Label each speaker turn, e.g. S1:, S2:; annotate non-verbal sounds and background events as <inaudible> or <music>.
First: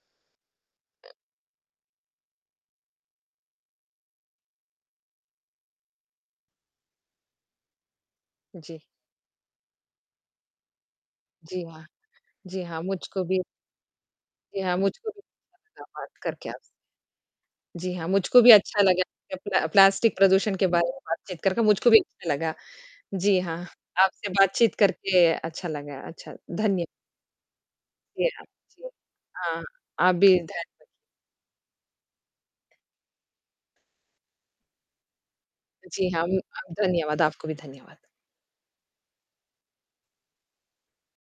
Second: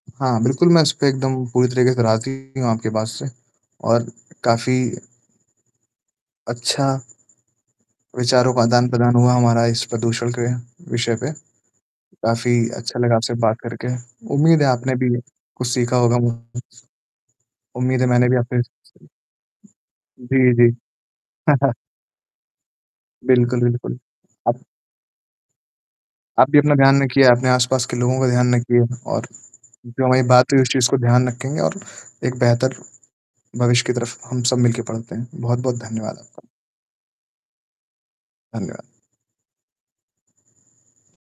S1: हाँ, बिल्कुल मैं उस पे एकदम पूरी तरीके से राज़ी हूँ आपके बात से और काफ़ी अच्छा। विचारों का
S2: जी।
S1: आदान-प्रदान हुआ हमारा इस प्रदूषण के विषय पे।
S2: जी हाँ,
S1: काफ़ी
S2: जी हाँ,
S1: अच्छा लगा
S2: मुझको
S1: आपसे
S2: भी
S1: बात करके,
S2: जी
S1: उम्मीद है
S2: हाँ,
S1: आपने
S2: मुझको
S1: भी
S2: भी
S1: कुछ सीखा
S2: बात
S1: होगा मु
S2: करके आप जी
S1: उम्मीद
S2: हाँ,
S1: है मैंने भी
S2: मुझको भी अच्छा लगा,
S1: आपसे
S2: <unintelligible> प्ला प्लास्टिक
S1: जी,
S2: प्रदूषण के
S1: जी।
S2: बारे में बातचीत करके
S1: <chuckles>
S2: मुझको भी अच्छा लगा। जी हाँ,
S1: बिल्कुल, बिल्कुल।
S2: आपसे बातचीत करके अच्छा लगा अच्छा
S1: आप भी अपना
S2: धन्य
S1: ध्यान रखिए, अपने आस-पास के लोगों का ध्यान रखिए
S2: <unintelligible>
S1: और
S2: हाँ,
S1: जो
S2: आप
S1: हमारी
S2: भी
S1: बात हुई उस
S2: धन्य
S1: चीज को ध्यान रखेंगे और एक बेहतर भविष्य की तरफ हम सब मिल के बढ़ते हैं। बहुत-बहुत
S2: जी,
S1: धन्यवाद
S2: हम
S1: आपका।
S2: धन्यवाद, आपको भी धन्यवाद।
S1: धन्यवाद।